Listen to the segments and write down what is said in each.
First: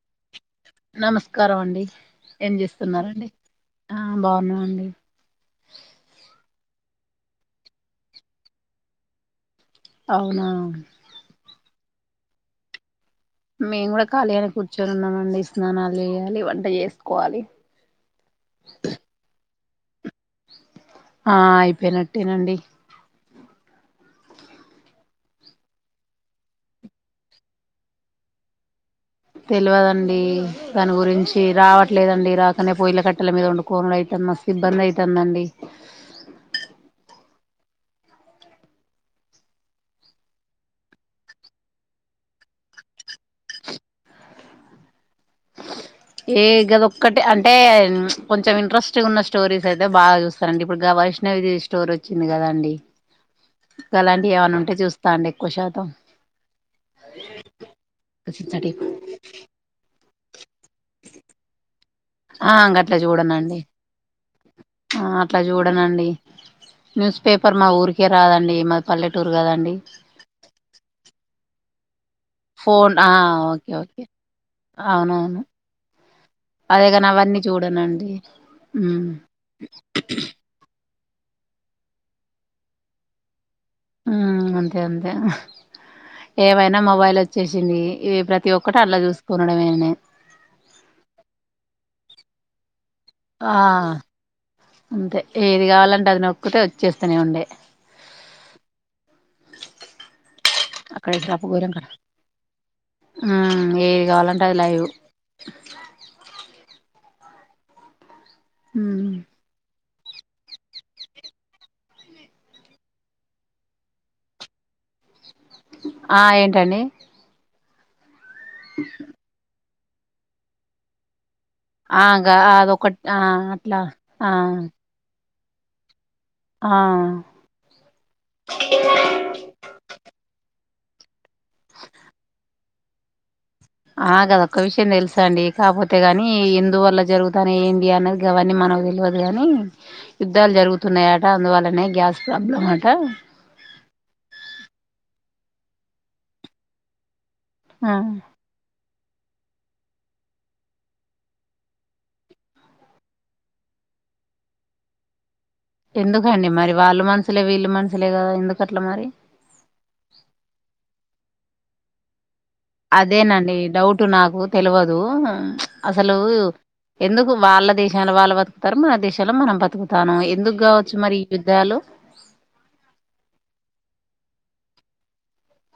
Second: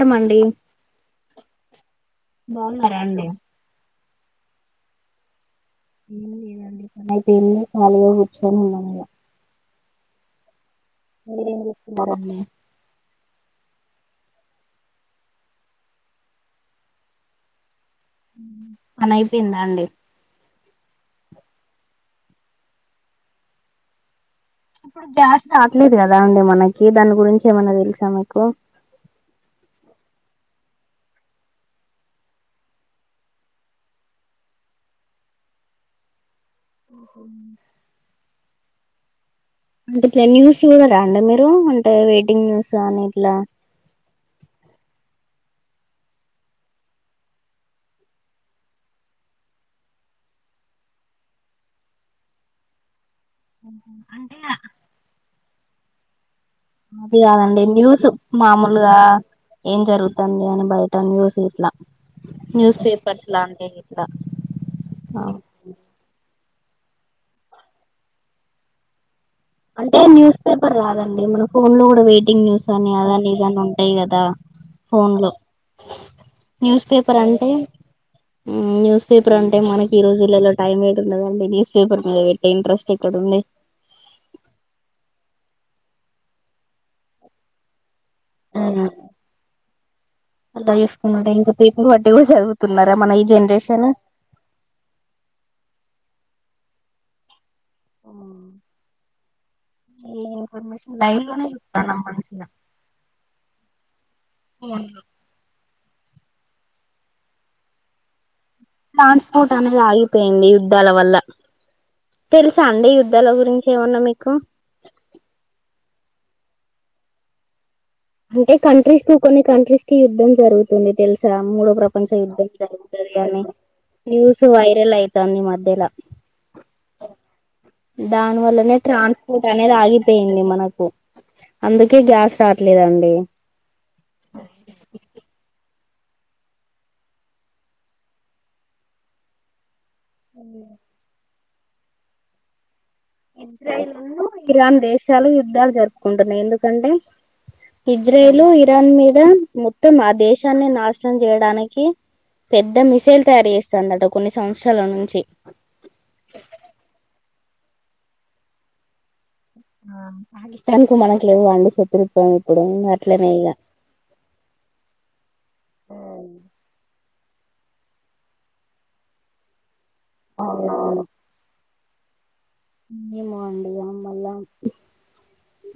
నమస్కారమండి నమస్కారం అండి ఏం బాగున్నారా అండి చేస్తున్నారండి ఆ బాగున్నామండి. ఏం లేదండి పనైపోయింది కాళీగా కూర్చొని ఉన్నాం ఇగ అవునా మీరేం చేస్తున్నారండి మేము కూడా ఖాళీ అని కూర్చొని ఉన్నామండి స్నానాలు చేయాలి వంట చేసుకోవాలి పని అయిపోయింద అండి ఆ అయిపోయినట్టేనండి ఇప్పుడు గ్యాస్ రాట్లేదు కదా అండి మనకి దాని గురించి ఏమైన్నా తెలుసా మీకు తెల్వదండి దాని గురించి రావట్లేదండి రాకనే పొయిల కట్టల మీద వండు కోనుడు అయితంది మస్తు ఇబ్బంది అవుతుందండి హో అంటే ఇలా న్యూస్ చూడరా అండి మీరు అంటే వెయిటింగ్ న్యూస్ కాని ఇట్లా ఏ గద ఒక్కటి అంటే కొంచెం ఇంట్రెస్ట్ ఉన్న స్టోరీస్ అయితే బాగా చూస్తనండి ఇప్పుడు వైష్ణవిది స్టోరీ వచ్చింది కదా అండి గలాంటివి ఏమనా ఉంటే చూస్తా అండి ఎక్కువ షాతం ఇది కాదండి న్యూస్ మామూలుగా ఏం జరుగుతు తుంది అని బయట న్యూస్ ఇట్ల ఆ న్యూస్ గట్లా పేపర్స్ చూడనండి లాంటే ఇలా ఆ అట్లా చూడనండి న్యూస్ పేపెర్ మా ఊరికే రాదండి మా పల్లెట అంటే న్యూస్ పేపర్ రాదండి మనం ఫోన్లో కూడా వెయిట్ వెయిటింగ్ న్యూస్ అని ఫోన్ ఆ అదని ఇదని ఓకే ఉంటయి ఓకే కదా ఫోన్లో అవునవును న్యూన్ అదేగాని పేపర్ అవన్నీ అంటె చూడనండి ఉమ్ న్యూస్ పేపర్ అంటే ఈ రోజుల్లో టైమ్ ని బట్టి న్యూస్ ప్యాపర్ చూడ్డానికి ఇంట్రెస్ట్ ఎక్కడ ఉన్నాంది ఉమ్ అంతె అంతె ఏమైనా మొబైల్ వచ్చేసింది ఇవి ప్రతి ఒక్కటి ఉమ్ అట్లా చూసుకునడమేనే అట్ట చూసుకునుట ఇక పేపర్ పట్టే చదువుతున్ ఆ అంతె ఏది కావాలంటే అది న క్కుటే వచ్చేస్తూనే ఉండే అ [inaudible] లైవ్ లోనే అక్కడపు పోర ఎక్కడ చూస్తానం మంచిగా ఏది కావాలంటే అది లైవ్ ఉమ్ ట్రాన్స్పోర్ట్ అనే లాగి పోయింది యుద్ధాల వల్ల తెలుసా అండి యుద్ధాల గురించి ఏమన్నా మీకు ఆ ఏంటండి అంటె కంట్రీస్ కు కొన్ని కంట్రీస్ కి యుద్దం జరుగుతుంది తెలుసు మూడో ఆ ప్రపంచ గా యుద్ధం అదొకటి జరుగుతుంది ఆ అని అట్లా ఆ న్యూస్ వైరల్ అయి తాంది మధ్యలా ఆ దాని వల్లనె ట్రాన్స్పోర్ట్ అనేది ఆగిపోయింది మనకు అందుకే గ్యాస్ రా ఇట్లేదండి ఆ గదా ఒక్క విషయం తెలుసా అండి కాకపోతే ని ఎందువల్ల జరుగుతనే ఏంటి అన్నది అవన్నీ మనకు తెలియదు కాగాని యుద్ధాలు జరుగుతున్నాయా అ అందువల్లనే గ్యాస్ ప్రాబ్లమ్ అంట ఇజ్రాయల్ ఇరాన్ దేశాలు యుద్ధాలు జరుపుకుంటున్నాయి ఎందుకంటే ఆ ఇజ్రేలు ఇరాన్ మీేద లెర్న్ మొత్తం ఆ దేశాన్ని నాశనం చేయడానికి పెద్ద మిసైల్ తయారు చేస్తుందట కొన్ని సంవత్సరాల నుంచి ఎందుకండి మరి వాళ్ళు మనుషులే వీళ్ళు మనుషులే కదా ఎందుకట్లా మరి ఆ పాకిస్తాన్ కు మనకు లేవా అండి శత్రుత్వం ఇప్పుడు అట్లనే ఇగ అదేనండి డౌట్ నాకు తెలవదు అసలు ఎందుకు వాళ్ళ దేశాలాలు వాళ్ళ బతుకుతారు మన దేశలో మనం బతుకు తను ఎందుకు కావచ్చు అవునవును మరి యుద్ధాలు ఏమో అండి మళ్ళ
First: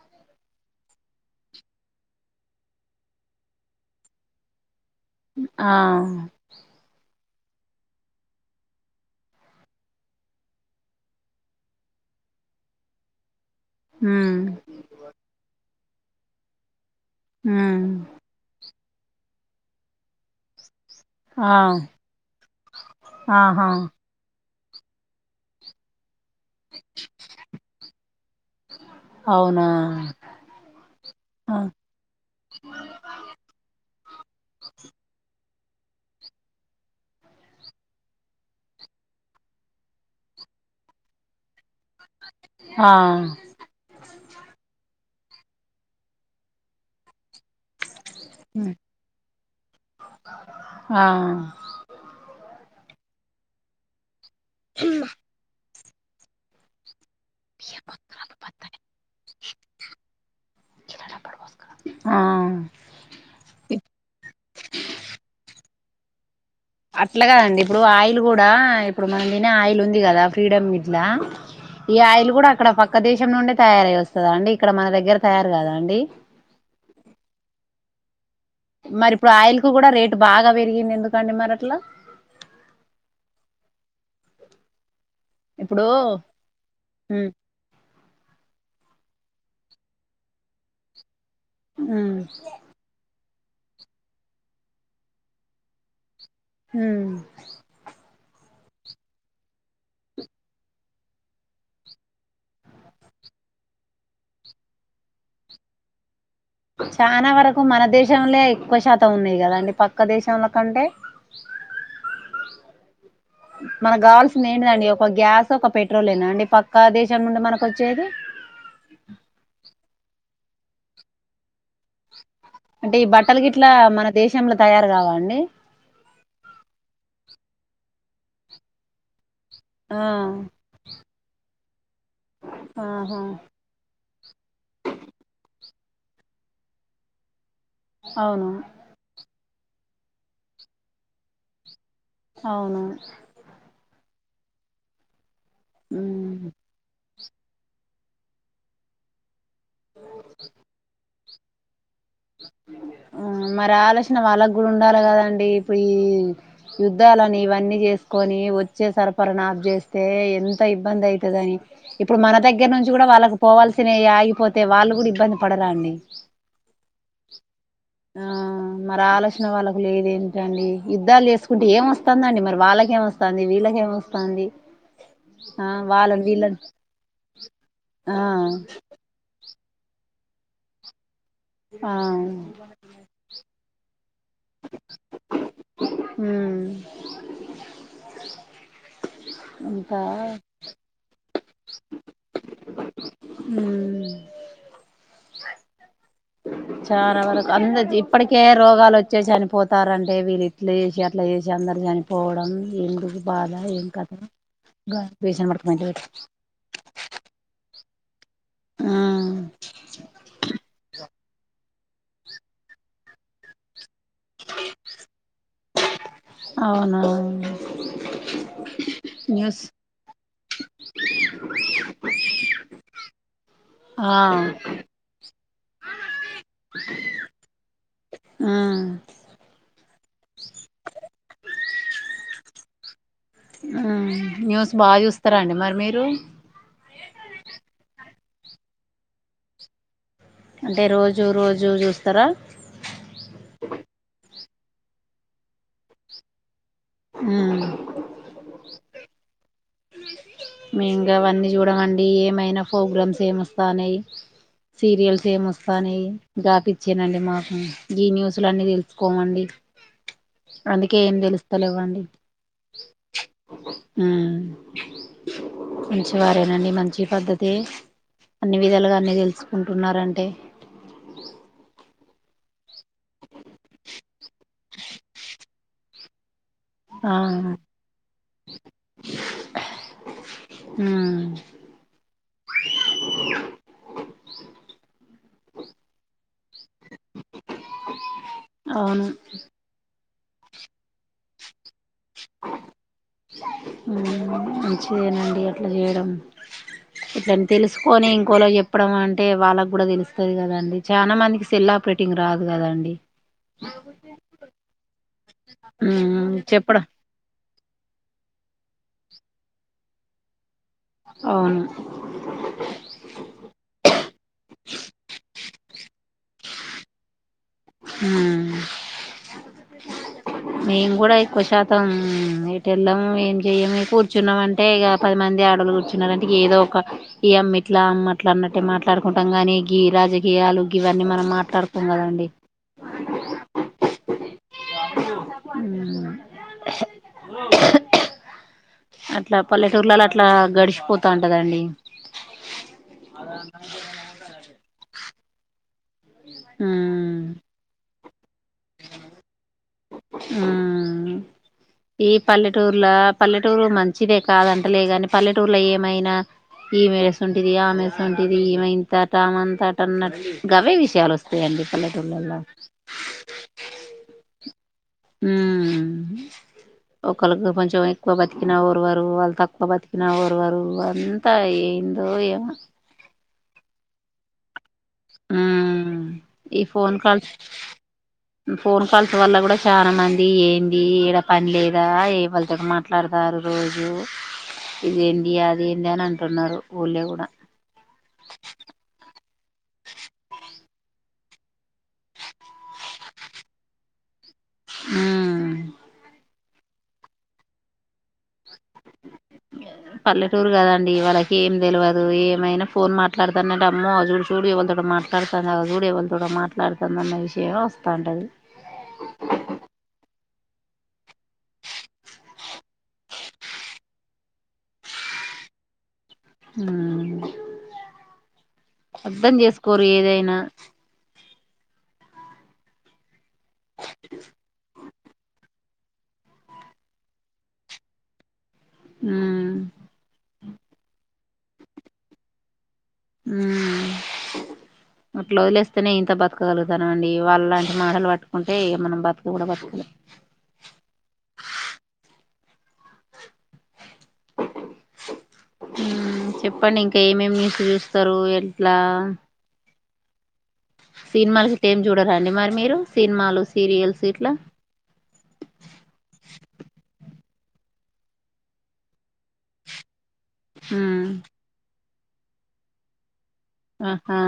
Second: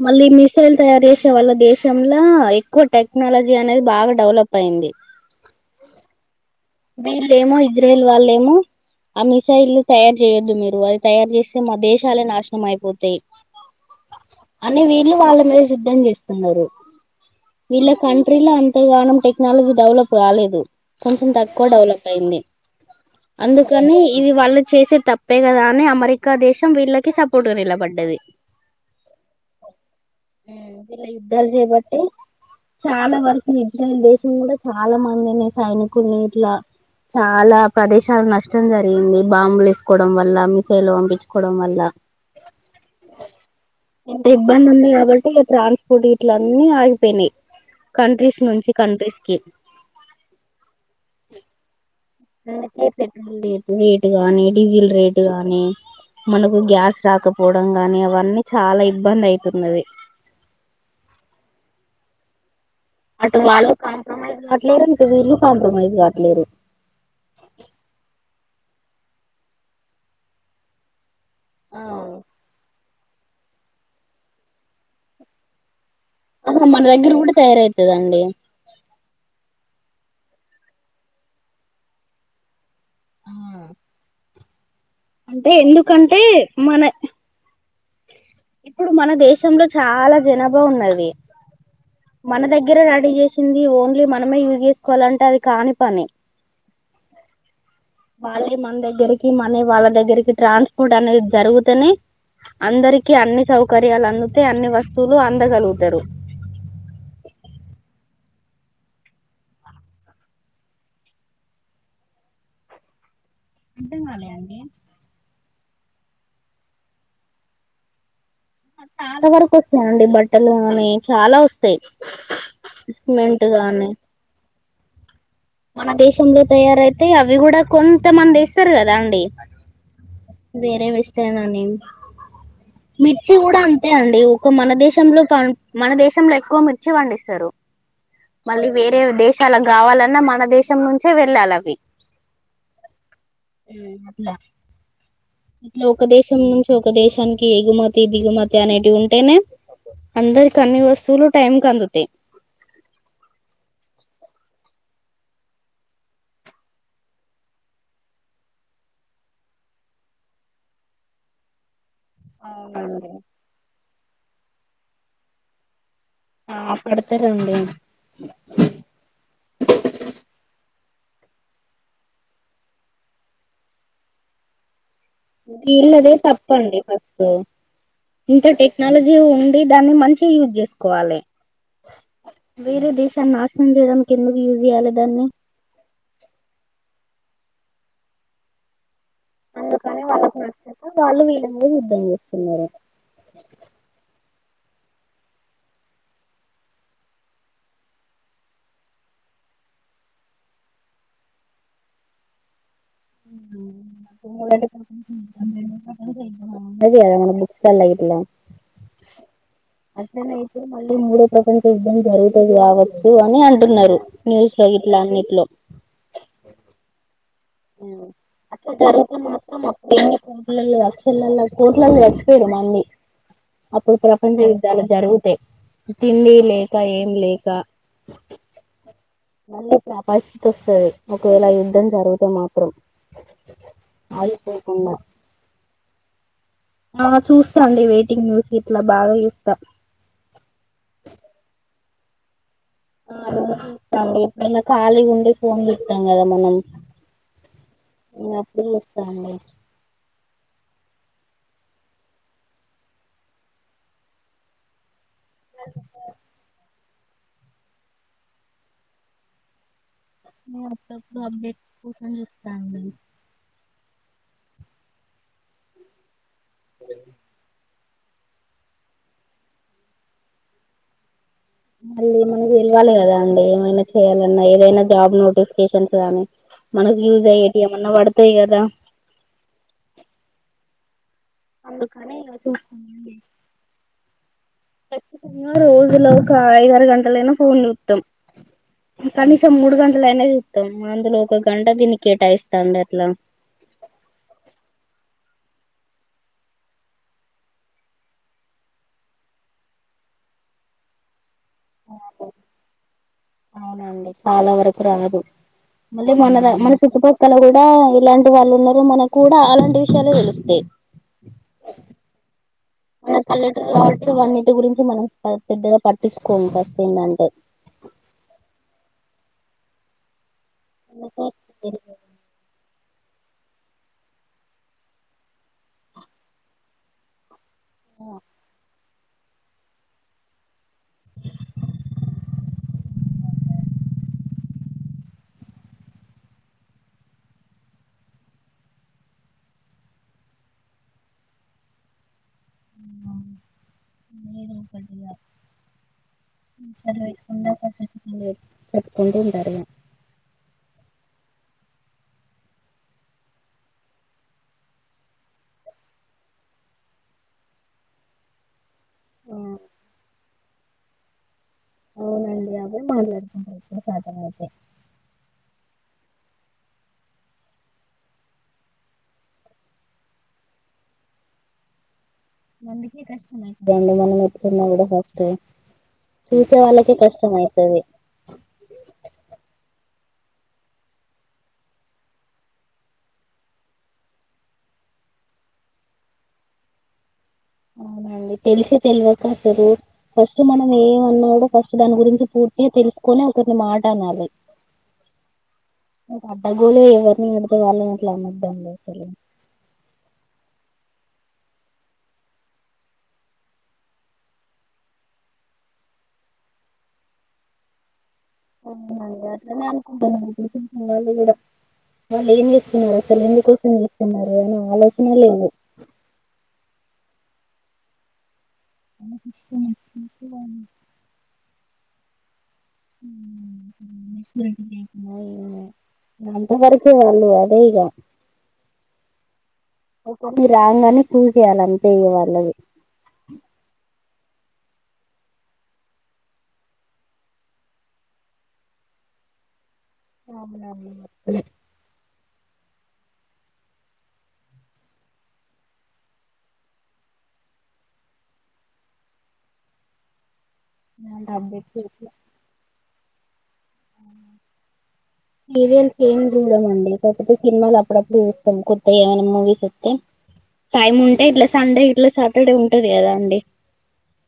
మళ్ళీ మిసైల్ తయారు చేసే వాళ్ళ దేశంలా ఎక్కువ టెక్నాలజీ అనేది బాగా డెవలప్ అయింది ఆ వీళ్ళ ఏమో ఇజ్రాయల్ వాళ్ళేమో ఆ మిసైల్ తయారు చేయొద్దు మీరు అది తయారు చేస్తే మా దేశాలే నాశనం అయిపోతయి ఉమ్ అని వీళ్ళు వాళ్ళ మీ సిద్ధం చేస్తున్నారు ఉమ్ వీళ్ల కంట్రోల్ లో అంత అంతగణం టెక్నాలజీ డెవలప్ కాలేదు కొంచెం తగ్ ఆ ఎక్కువ డెవలప్ అయింది ఆహా అందుకనీ ఇది వాళ్ళ చేసే తప్పే కదా అని అమెరిక్ రికా దేశం వీళ్ళకి సపోర్ట్గా నిలబడ్డది అవునా హా వీళ్ళ యుద్ధాలు ఆ చేయాబట్టే చాలా వరకు [unintelligible] కూడా చాలా మందిని సైనికుల్ని ఇట్లా చాలా ప్రదేశాలు నష్టం జరిగింది బాంబులు ఏసుకోవడం వల్ల మిసైల్ పంపించుకోవడం వల్ల ఆ ఇంత ఇబ్బంది ఉంది కాబట్ ట్రాన్స్పోర్ట్ గిట్ల అన్నీ ఆగిపోయినయి కంట్రీస్ నుంచి కంట్రీస్ కి ఆ పెట్రోల్ రేట్ గానీ డీజిల్ రేట్ గానీ మనకు గ్యాస్ రాకపోవడం గానీ అవన్నీ చాలా ఇబ్బంది అయితున్నది ఆ అటు వాళ్ళు కాంప్రమైజ్ అవట్లేరు ఇటు వీళ్ళు కాంప్ కాంప్రమైజ్ కాట్లేరు అట్లా కాదండి. ఇప్పుడు ఆయిల్ కూడా ఇప్పుడు మనం తినే ఆయిల్ ఉంది కదా ఫ్రీడమ్ గిట్లా ఈ ఆయిలు కూడా అక్కడ పక్ పక్క దేశం నుండే తయారయి వస్తదా అండి. ఇక్కడ మన దగ్గర తయారు కదా అండి. అవును మన దగ్గర కూడ తయారాయితదండి. మరి ఇప్పుడు ఆయిల్ కు కూడా రేటు బాగా పెరిగింది. ఎందుకండి మరి అట్లా అంటే ఇప్పుడు ఎందుకంటే మన ఉమ్ ఇప్పుడు మన దేశంలో చాలా జనాభా ఉన్నది. ఉమ్ మన దగ్గర రెడీ చేస్ వచ్చింది ఓన్లీ మనమే యూజ్ చేసుకోవాలంటే అది కాని పని ఉమ్ వాళ్ళే మన దగ్గరికి మనీ వాళ్ళ దగ్గరికి ట్రాన్స్పోర్ట్ అనేది జరుగుతేనే అందరికి అన్ని సౌకర్యాలు అందితే అన్ని వస్తువులు అందగలుగుతరు చానా వరకు మన దేశంలే ఎక్కువ శాతం ఉన్నయి కదా అండి పక్క దేశంలో కంటే మనకు కావాల్సింది ఏంటిదండి ఒక గ్యాస్ ఒక పెట్రోలే ఏనా అండి పక్కా దేశం నుండి మనకు వచ్చేది. చాలా వరకు వస్తాండి. బట్టలు అని చాలా వస్త అంటే ఈ బట్టలు గిట్లా గాని మన దేశంలో తయారు కావండి మన దేశంలో తయారయితే అవి కూడా కొంతమంది ఇస్తారు. కదా అండి ఆ వేరే విస్తే న నేం ఆహా మిర్చి కూడా అంతే అండి. ఒక మన దేశంలో ప మన దేశంలో ఎక్కువ మిర్చి పండిస్తారు. అవును మళ్ళీ వేరే దేశ చాలా కావాలన్నా మన దేశం నుంచే వెళ్ళాలి అవి అవునవును లా ఇట్లా ఒక దేశం మ్మ్ నుంచి ఒక దేశం మానికి ఎగుమతి, దిగుమతి అనేటివి ఉంటేనే అందరి అన్ని వస్తువులు టైమ్ కందుంది. ఆ మరి ఆలోచన ఆ వాళ్ళకు కూడా ఉండాలి. కదండి. ఇప్పుడు ఈ యుద్ధాలని ఇవన్నీ చేసుకొని వచ్చే సరఫరా ఆఫ్ చేస్తే ఎంత ఇబ్బంది అయితది అని ఇప్పుడు మన దగ్గర నుంచి కూడా అవునండి వాళ్ళకి పోవల్సినవి ఆగిపోతే అయితే వాళ్ళు కూడా ఇబ్బంది పడరా అండి. ఆ పడతారండి ఆ మరి ఆలోచన వాళ్ళకు లేదే ఏంటండి. యుద్ధాలు చేసుకుంటే ఏమ్ వస్తందండి. మరి వాళ్ళకేమొస్తుంది వీళ్ళకేమ్ వస్తంది. వీళ్ళదే తప్పండి ఫస్ట్ ఆ ఇంత టెక్నాలజీ ఉం దాన్ని మంచిగ యూజ్ చేసుకోవాలె ఆ ఇంకేదన్ ఎందు చూపియ్యాలె దాన్ని ఉమ్ ఇంకా అందుకని వాళ్ళకి నచ్చక వాళ్ళు వీళ్ళు ఏం యుద్దం చేస్తున్నారు మ్మ్ చాలా వరకు అంద ఇప్పటికే రోగాలు వచ్చే చనిపోతార్రంటే వీళ్ళు ఇట్లా చేసి అట్లా చేసి అందరు చనిపోవడం ఎందుకు బాధ ఏం కథ పేషెంట్ పట్టుకుపోయింటే పెట్టు [unintelligible] బుక్స్ లల్ల ఇలా అసనే ఇతే మళ్ళీ మూడ ప్రక యుద్దం జరుగుతాది కాబట్టి అని అంటున్నారు న్యూస్ లో గిట్లా అన్నిట్లో అవును అట్లా జరుగుతే మాత్రం న్యూస్ అప్పుడు [inaudible] కోట్లల్లో చచ్చిపోయడు మళ్ళీ అప్పుడు ఆ ప్రపంచ యుద్ధాలు జరుగు తే తిండి లేక ఏం లేక ఉమ్ ఆ పరిస్థితి వస్తుది ఒకవేళ యుద్ధం జరిగితే మాత్ర [unintelligible] మ్ న్యూస్ బా ఆగిపోకుండా చూస్తారా అండి మరి మీరు ఆ చూస్తా అండి వెయిటింగ్ న్యూస్ ఇట్లా బాగా చూత్తా అంటే రోజూ రోజూ చూస్తారా ఆ రోజు చూస్తా అండి మైనా ఖాళీగుంటే ఫోన్ చూత్తాం కదా మనం ఉమ్ [inaudible] అప్పుడు చూస్తా అండి మేం గవన్నీ చూడమండి ఏమైనా ఫోగ్రామ్స్ ఏమొస్తాన్నాయ్ సీరియల్ ఏమొస్తానాయ్ గాపి చ్చేనండి మాకు గీ న్యూస్ లన్నీ తెలుసుకోమండి నేను అందుకే ఏం అప్పుడప్పుడు అప్డేట్స్ తెలుస్తలేవండి కోసం చూస్తా అండి ఉమ్ అ చివారేనండి మంచి పద్ధతి అన్ని విధాలుగా అన్ని తెలుసుకుంటున్నారంటే మళ్ళీ [unintelligible] కి తెల్వాలి కదా అండి ఏమైనా చేయాలన్నా ఏదైనా జాబ్ నోటిఫికేషన్స్ గానీ మనకు ఆ యూజ్ అయ్యేటివేమన్నా పడతాయి కదా ఉ మ్ అందుకనీ ఇలా చూస్తుంది ఖచ్చితంగా రోజులో ఒక ఐదు ఆరు గంటలైనా ఫోన్ చూత్తం. అవును కనీసం మూడు గంటలయినా చూత్తం. అందులో ఒక గంటకు ఎన్ని కేటాయిస్తాంది అట్లా ఇట్లా చేయడం ఇట్లని తెలుసుకొని, ఇంకోలోకి చెప్పడం అంటే వాళ్ళకి కూడా తెలుస్తది కదండి. చాలా మందికి సెల్ ఆపరేటింగ్ రాదు కదా అండి అవునండి చాలా వరకు రాదు మళ్ళీ ఉమ్ మన మన చెప్పడం చుట్టుపక్కల కూడా ఇలాంటి వాళ్ళు ఉన్నారు. మనకు కూడా అలాంటి విషయాలే తెలుత్తాయి. అవును మన పల్లెటూర్ కాబట్టి అవన్నిటి గురించి మనం పెద్దగా పట్టించుకోము ఫస్ట్ ఏందంటే హుమ్ మేము కూడా ఏదో ఎక్కువ శాతం వెళ్ళం ఏం చెయ్యము కూర్చున్నాం అంటే, ఇక పది మంది ఆడలు కూర్చున్నారు అంటే, ఏదో ఒక ఈ అమ్మి ఇట్లా అమ్మ అట్ల అన్నట్టే మా మాట్లాడుకుంటాం గాని గి రాజకీయాలు ఇవన్నీ మనం మాట్లాడుకోం కదండి. అట్లా పల్లెటూర్లలో అట్లా గడిచిపోతా ఉంటదండి. అద సరకుంద అ పెట్టుకుంటు ఉంటరు ఆ ఈ పల్లెటూర్లో పల్లెటూరు మంచిదే కాదంటలే కాని పల్లెటూర్లో ఏమైనా, ఈ మే ఎస్ ఉంటిది ఆమె స్ంటంటిది ఏమై టతామంతాటన్న గవే విషయాలు వస్ అవునండి అవే మాట్లాడుకుంటరు సాధ్యం అయితే ఉమ్ ఒకళకి కొంచెం ఎక్కువ బతికినా ఒరువరు వాళ్ళు తక్కువ బతికినా ఓరువరు అంతా ఏం నందుకే కష్టమే అండి మ మనకి కూడా ఫస్ట్ ఆ చూసే ఈ వాళ్ళకే ఫోన్ కాల్స్ కష్టం అయితది ఫోన్ కాల్స్ వల్ల కూడా చాలా మన్ ఇది ఏంది ఈడ పని లేదా ఏ వాళ్ళతోని మాట్లాడతారు. రోజు ఇదేంది అదేంది అని అంటున్నారు ఊళ్ళో కూడా. అండి తెలిసి తెలివక్ ట్టడు ఫస్ట్ మనం ఏమన్నాడో ఫస్ట్ దాని గురించి పూర్తిగ తెలుసుకొని ఒకరిని మాట అనాలి. ఉమ్ ఒక ఆ గోలు ఎవరిని అడితే వాళ్లె ఎట్లా అ పల్లెటూర్గాదా అండి వాళ్ళకి ఏం తెలియదు ఏమైనా ఫోన్ మాట్లాడుతానే అమ్మో ఆజుడు చూడు ఎవళతో మాట్లాడుతుంది ఆ చూడు ఎవళతో నో మాట్లాడుతుందిన్న విషయం వస్తాంట అది అట్లనే అనుకుంటరండి ఈడకూడ ఏం చేస్తున్నారు అసలు ఎందుకోసం చేస్తున్నారు అని ఆలోచనే లేదు ఉమ్ అర్థం ఇష్టం చేసుకోరు ఏదైనా అయి అంతవరకే వాళ్ళు అదే ఇక ఉమ్ ఒక రాంగానే ప్రూ చేేయాల అంతే వాళ్ళవి ఉమ్ అట్లా వదిలేస్తేనే ఇంత బతకగలుగుతాను అండి వాళ్ళ లాంటి మాటలు పట్టుకుంటే ఇంకా మనం బతకను కూడా బతకలేం. అవునవును. ఉమ్ చెప్పండి ఇంకా ఏమేమి న్యూస్ చూస్తారు ఎట్లా సినిమాలు ఇట్టేం ఏం చూడారండి మరి మీరు సినిమాలు సీరియల్స్ ఇట్లా సీరియల్స్ ఏమి చూడం అండి కాకపోతే సినిమాలు అప్పుడప్పుడు చూస్తాం కొత్త ఏమైనా మూవీస్ వస్తే టైం ఉమ్ ఉంటే ఇట్ల సండే ఇట్ల సాటర్డే ఉంటది కదా అండి ఆహా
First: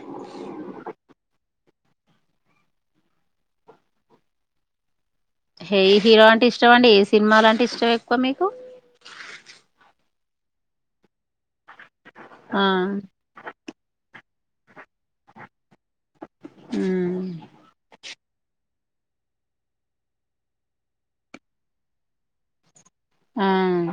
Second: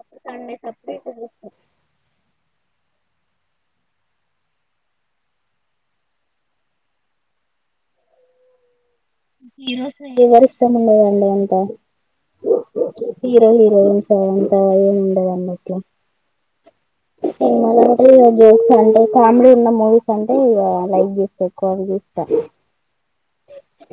అప్పుడు సండే సపరేటుగా చూస్తాం ఏ హీరో అంటే ఇష్టం అండి ఏ సినిమాలు అంటే ఇష్టం ఎక్కువ మీకు ఎవరు ఇష్టం ఉండదండి అంతా ఆ హీరో హీరోయిన్స్ కదండి అలా ఏం ఉండదండి అట్ల ఉమ్ నేను మల్ల చయ్యన్ జోక్స్ అంటే కామెడీ ఉన్న మూవీస్ అంటే ఇగ లైక్ చేస్తా ఎక్కువ చూస్త ఆహ్